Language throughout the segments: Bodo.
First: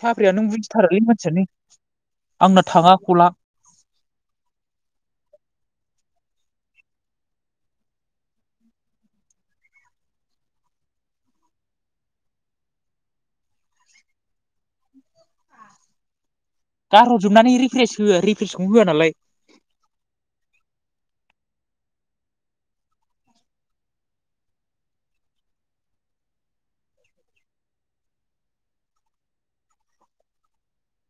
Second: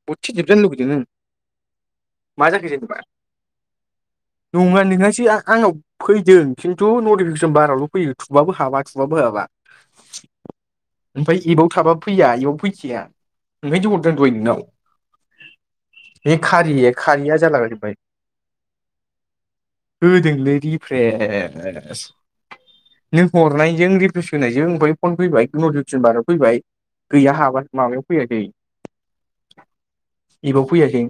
साख्रिया अरसि नों जोबजानो लुुगैदो बुजिथारालै नों मानसियानो मा आंना जाखो थाङा जेनेबा खला नङा नोंहासो आ आंनाव फैदों खिन्थु नटिफिकेसन बारायावल फैयो थुबाबो हाबा थुबाबो हाबा। ओमफ्राय एबाव थाबाबो फैया एयावबो फैखिया ओंखायनोथ हरदों दहय नोंनाव। बे खारिए खारिया गारहरजोबनानै रिफ्रेस जालाबायजोबबाय होआ रिफ्रेसखौनो होआ नालाय होदोंलै रिफ्रेस नों हरनायजों रिप्लेस होनायजों ओमफाय फन फैबाय नटिपिकेसन बाराव फैबाय गैया हाबा माबायाव फैयाखै इब फैयासै।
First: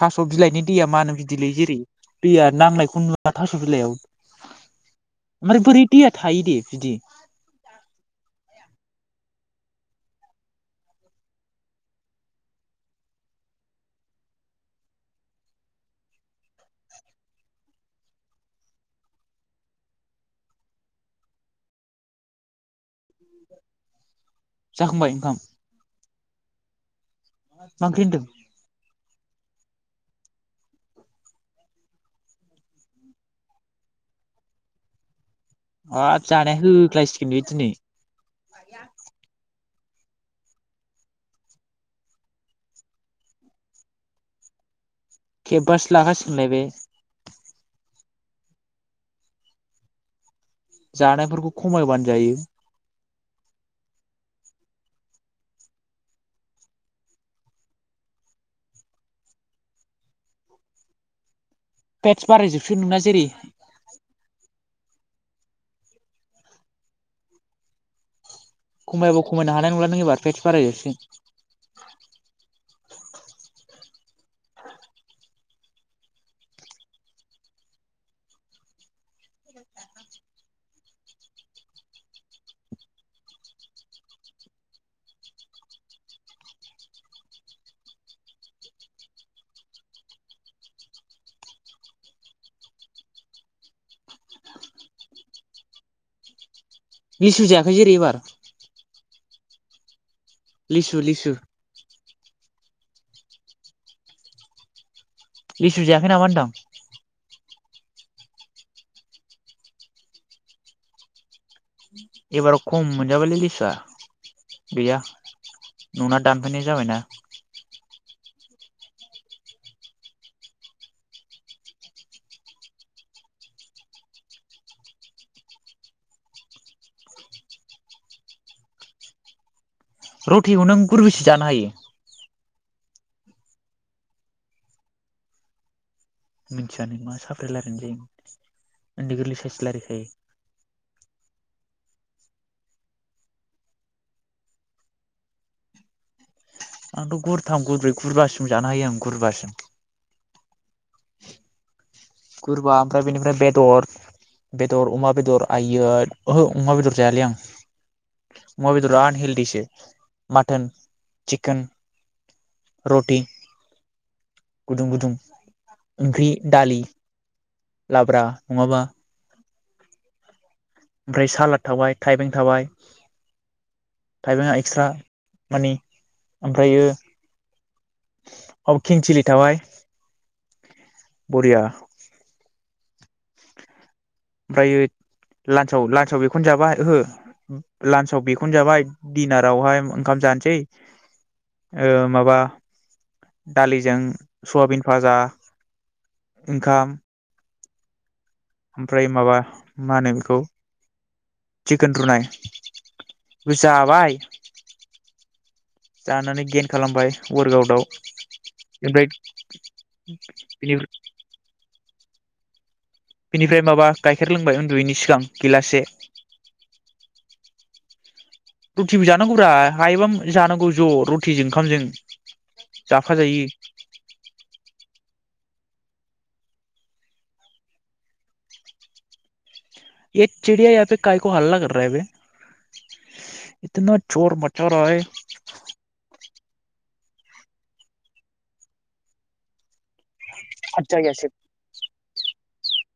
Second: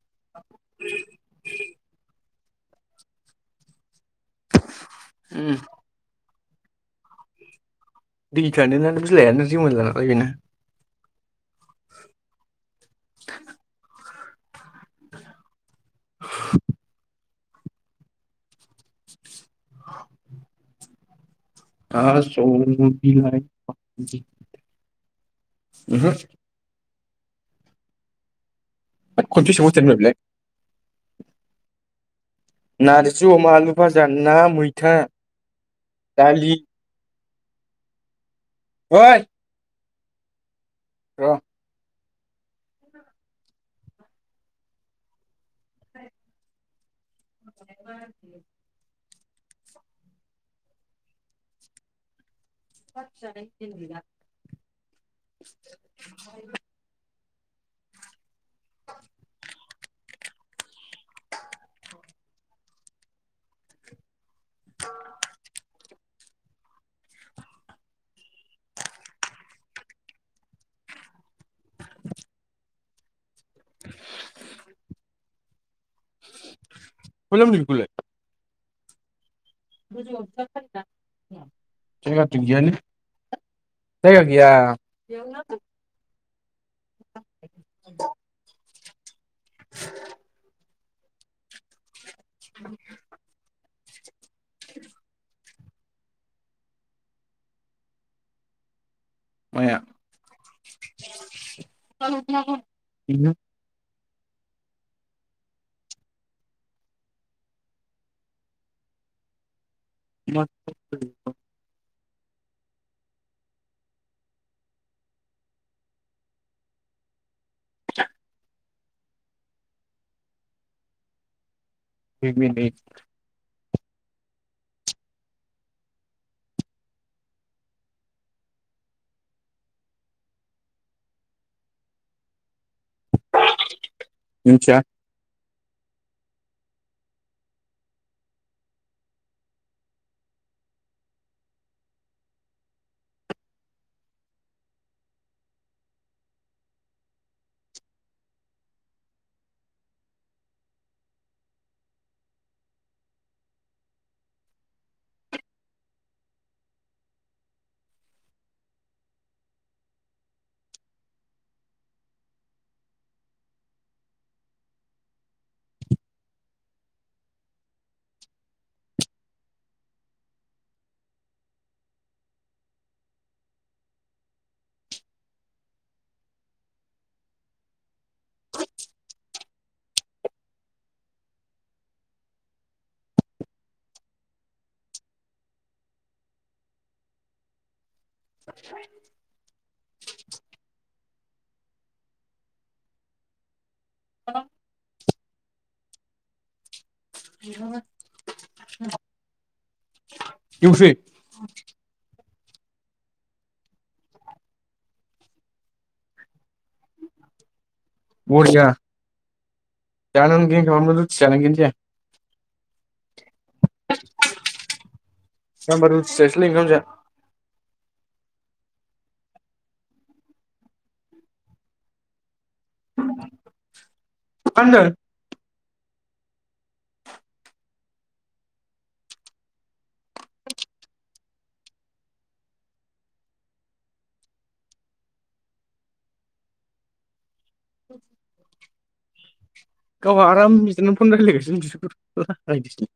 थास' बिलाइनि दैया मानो बिदिलै जेरै दैया नांनायखौ नुवा थास' बिलाइयाव? उम ओमफ्राय बोरै दैया थायो दे बिदि। दै थानो ना बिलाइयानो रिमला लांखायो बेना। [inaudible] [inaudible] [inaudible] थास' बिलाइ [unintelligible] जाखांबाय ओंखाम? ओहो? मा ओंख्रि होनदों? थोद खनबोसे सोंहरबाय थादों ब्रा बेलाय। नारजि अमा, आलु भाजा, ना मैथा, हाब दालि जानाय होखलायसि गोन बे दिनै। अइ र' खेबासो लाखासिगोन लाय बे? [inaudible] जानायफोरखौ खमायबानो जायो। [unintelligible] पेटस बारायजोबसै नोंना जेरि। खमायाबा खमायनो हानाय नंला नों एबार पेटस बारायजोबसिगोन। [inaudible] [unintelligible] जोंनि गामिथिं गैयानो जायगा गैया। [inaudible] [inaudible] [inaudible] लिसु जायाखै जेरि एबार? माया? लिसु लिसु। बिदिनो लिसु जाखै नामा होनदां? मा [unintelligible] एबार खम मोनजाबायलै लिसुआ गैया। न' ना दानफैनाय जाबायना। [unintelligible] रुटिखौ नों गुरबेसे जानो हायो? मोनथिया। मिथियानो मा साप्रि रायलायनाय जायो उन्दै गोरलै साइस रायलाय खायो। आंथ' गुरथाम गुरब्रै गुरबासिम जानो हायो आं गुरबासिम गुरबा ओमफ्राय बेनिफ्राय बेदर बेदर अमा बेदर आइ ओहो अमा बेदर जायालै आं अमा बेदरा आनहेलदिसो मटोन चिकेन रटि गुदुं गुदुं ओंख्रि दालि लाब्रा नङाबा ओमफ्राय सालाद थाबाय थाइबें थाबाय थाइबेंआ एक्सट्रा मानि ओमफ्रायो खिंसिलि थाबाय बरिया ओमफ्रायायो लान्सआव लान्साव बेखौनो जाबा ओहो लान्साव बेखनो जाबाय दिडिनारावहाय ओंखाम जानोसै ओ माबा दालिजों सुआबिन भाजा ओंखाम। [inaudible] ओमफ्राय माबा मानों खौ एवसै सिखोन रुनाय बे जाबाय जानानै गेन खालामबाय वर्कआउटआव बरिया जाना बिदि खालामबा रथि जानांगोन जों बिनिफ्राय माबा गाइखेर लोंबाय उन्दुयैनि सिगां दा गिलाससे होमबा रुथि जासैलाय ओंखाम जा रुटिबो जानांगौब्रा हायोबाम जानांगौ ज रुटिजों ओंखामजों जाफा जायो। मा होनदों [inaudible] [unintelligible] [inaudible] गावहा आराम बिदिनो मजा फन ऐसे रायलायसिनो बिगुर [unintelligible]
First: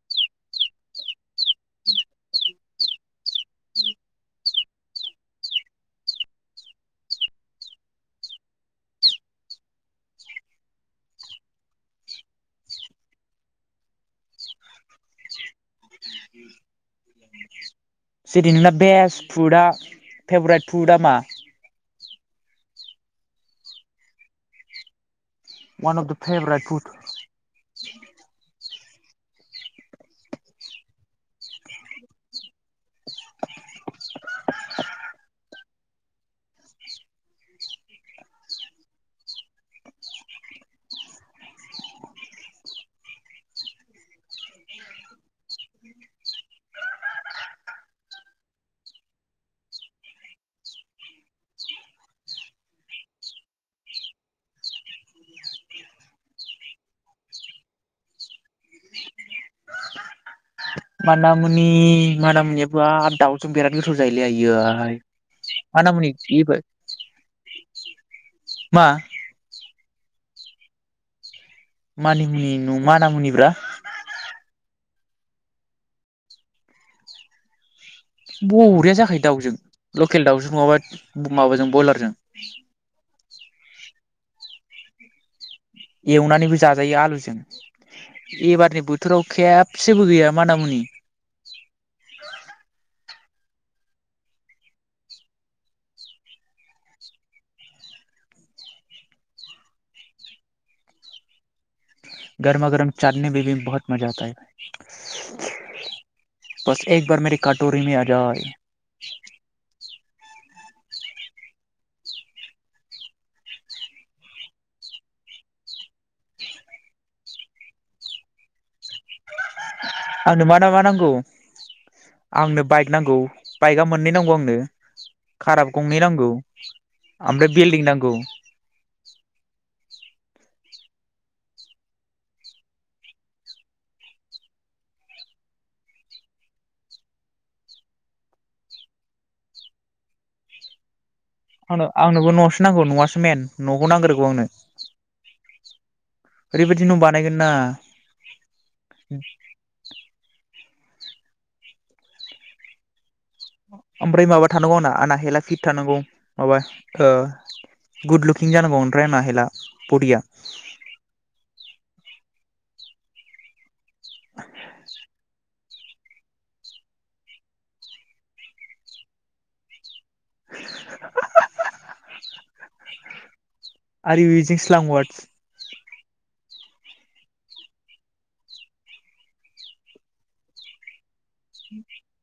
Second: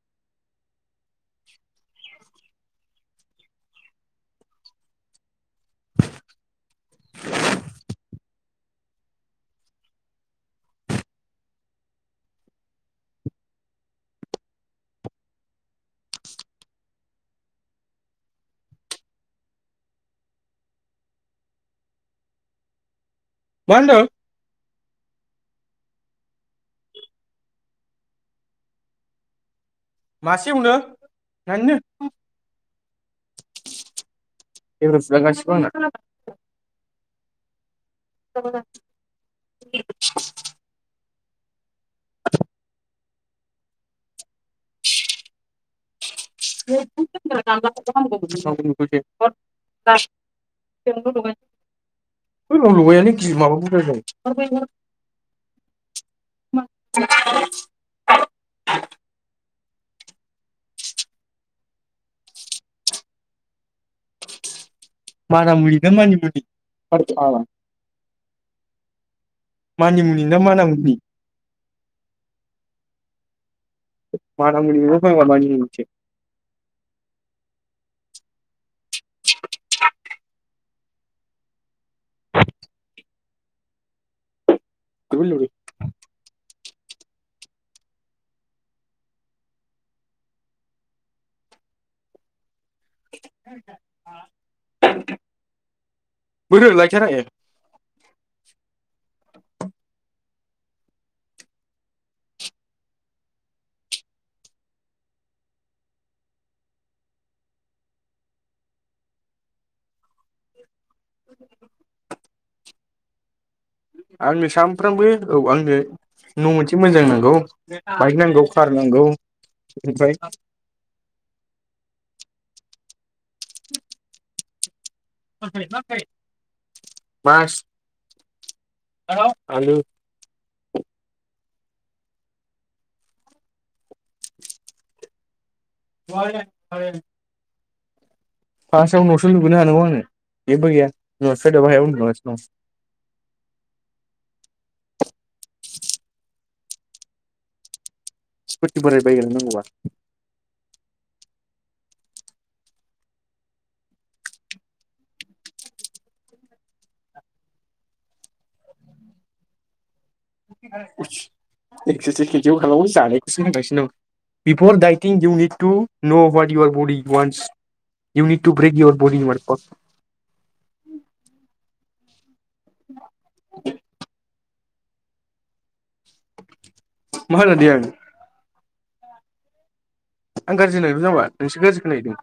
जेरै नोंना बेस्ट फुडआ फेभरेट फुडा मा? मा होनदों? One of the favourite food [unintelligible] [unintelligible] [unintelligible] मानामुनि मानामुनियाबो बाब दाउजों बिराद गोथाव जायोलै आयै मानामुनि ना मानिमुनि मानिमुनि फाग्ला ना मा मानामुनि मानिमुनि नङा मानामुनिब्रा मानामुनि नङा पाग्ला मानिमुनि सो [unintelligible] या जाखायो दाउजों लकेल दाउजों नङाबा माबाजों बयलारजों [unintelligible] एवनानैबो जाजायो आलुजों एबारनि बोथोराव खेबसेबो गैया मानामुनि बोरो लायथारा ए गरमा गरम चाटने मे बि बहत मजा आता हे बाय बास एक बार मेरे कटरि मे आजाय [inaudible] आंनो सानफ्रामबो औ आंनो न मोनसे मोजां नांगौ बाइक नांगौ कार नांगौ। ओमफ्राय आंनो मा ना मा नांगौ आंनो बाइक नांगौ बाइकआ मोननै नांगौ आंनो खाराबो गंनै नांगौ ओमफ्राय मास बिल्डदिं नांगौ। [unintelligible] [inaudible] फार्स्टआव न'सो लुबैनो हानांगौ आंनो जेबो गैया बिमा बिफाया दाबो हायाव आंनो आंनोबो उन्दुलांगासिनो दं न'आवसो नांगौ न'आसो मेन न'खौ नांग्रोगौ आंनो ओरैबायदि न' बानायगोन ना। स्कुटि बोराय बायग्रोगोन नांगौबा ओमफ्राय माबा थानांगौ आंना आना हेला फिट थानांगौ माबा आ गुड लुकिं जानांगौ ओमफ्राय आना हेला बरिया एस खेजयाव खालामो जानायखौसो होनगासिनो दं बिफर डाइटिं इउनिट तु न इ बड वान बेक इ बड [inaudible] [inaudible] [unintelligible] आर इउ इउजिं स्लां वार्डस मा होननो दे आं आं गाज्रि होननायबो जामबा नोंसो गाज्रि खोना हैदों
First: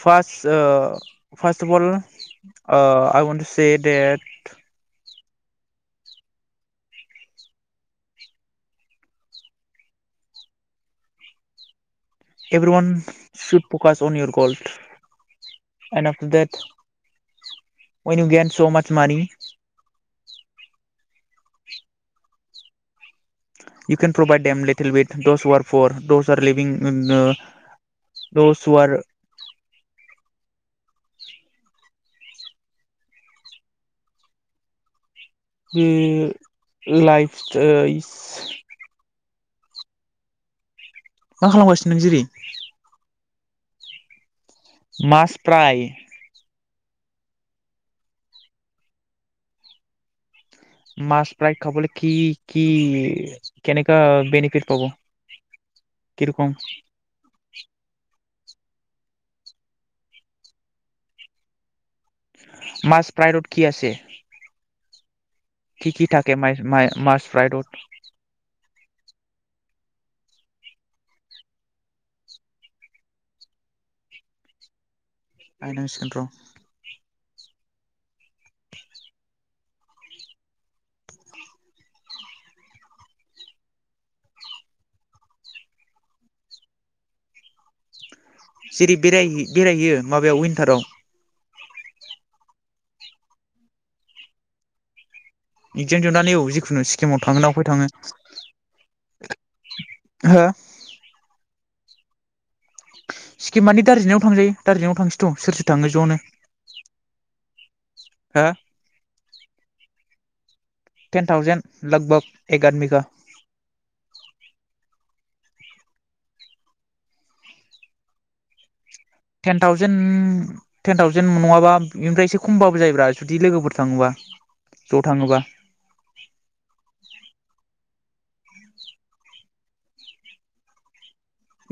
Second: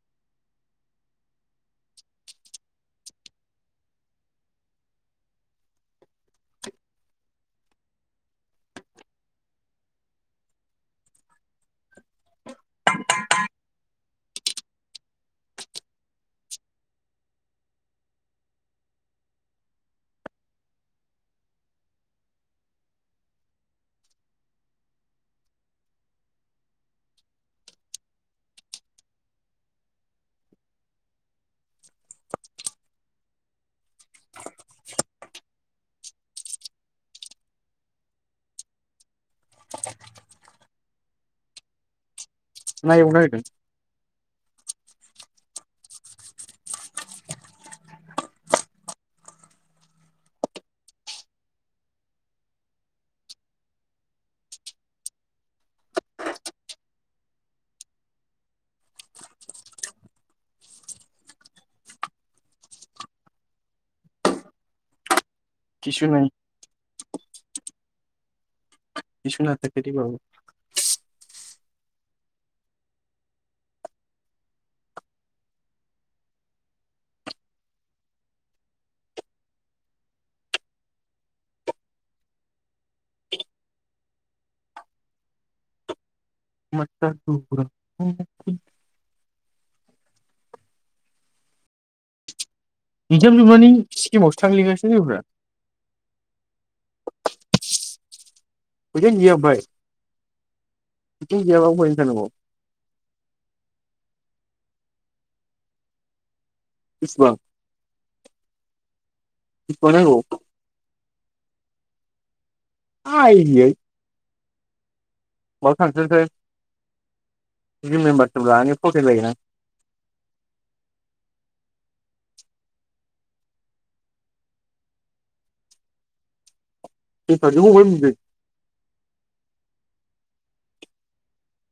first uh first of all I want to say that every one should प्रकास अन year gold and uh the that wine you gain so much मानि [inaudible] U can provide them little with this war for this living द दस वार बि लाइफ सट [inaudible] मा खालामगासिनो नों जेरि ना एवनो नागिरदों मास प्राय मास प्राय खाबले कि कि केनेका बेनिफिट पाब के रकम मास प्राइरड कि आसे कि कि किसु नायि थाके माइ माइ मास फ्राइरद किसु नाथाके रे बाबु आयनांसिगोन र [inaudible] जेरै बेराय बेरायहैयो माबायाव विन्टाराव इक्जाम जोबनानै सिकिमावसो थांलगासिनो लोगोफ्रा इगजाम जुनानै औ जिखुनु सिक्किमाव थाङोना उफाय थाङो फैसायानो गैया उमफाय हा गयाबा बोरै जानांगो सिक्किमानानि दार्जिलिंआव थांजायो दार्जिलिं आव थांसै थ सोर थाङो ज'नो बिसिबां हो बिसिबां नांगौ टेन थावजेन लगभग एक आदमिका बाव थांस्लायस्लाय [unintelligible] टेन थावजेन टेन थावजेन नङाबा इनिफ्राय इसे खमबाबो जायोब्रा जुदि लोगोफोर थाङोबा ज' थाङोबा [unintelligible]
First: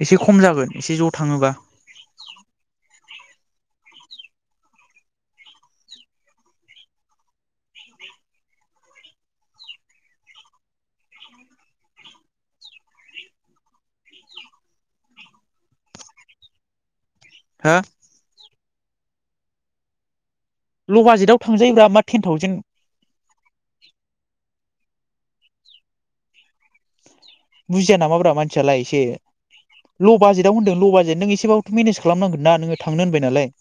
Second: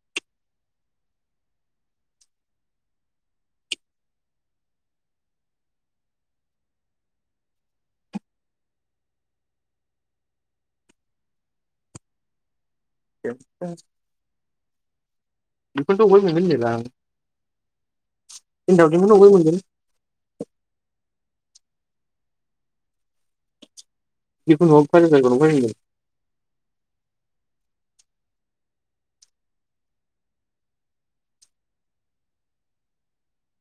एसे खम जागोन एसे ज' थाङोबा [unintelligible] बेखौनोथ' अबेहाय मोनगोन [unintelligible] हा? टेन थावजेनखौ अबेहाय मोनगोन ल' बाजेटाव थांजायोब्रा मा टेन थावजेन जिखुनु हग [unintelligible] बुजिया नामाब्रा मानसियालाय एसे ल' बाजेटाव होनदों ल' बाजेट नों एसेबाबोथ' मेनेज खालामनांगोन ना नोङो थांनो होनबाय नालाय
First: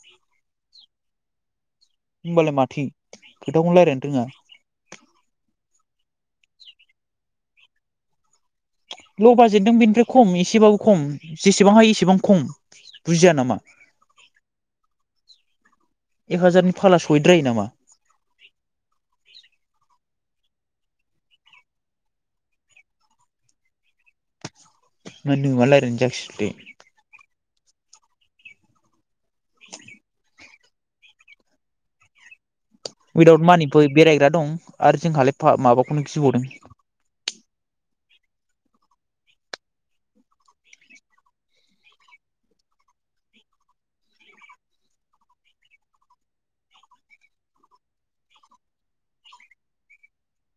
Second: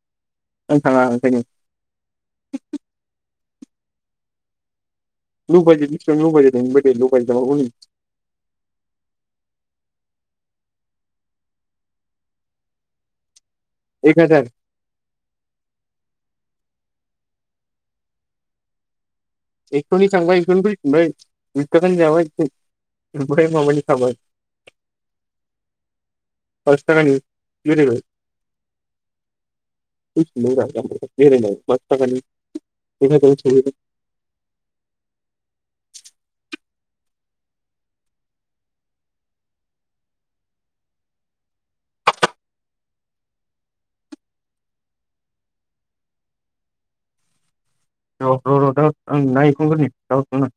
आं थाङा ओंखायनो होमबालाय माथो खोथाखौनो लायरायनो रोङा [unintelligible] [unintelligible] ल' बाजेटजों बेनिफ्राय खम एसेबाबो खम जेसेबां हायो एसेबां खम बुजिया नामा एक हाजार फाग्ला सहैद्रायो नामा एकस'नि थांबाय एकस'नि फैफिनबाय दुइ थाखानि जाबाय [unintelligible] मा नोमा लायरायनाय जाखोसै बेलाय पास [unintelligible] बेखायनो उइदाउट सोंहैदों मानिबो बेरायग्रा दं। आरो जोंहालाय फा माबाखौनो गिबावदों। र' र' र' दा आं ना एवफ्रामग्रोनि दा हरगोन आं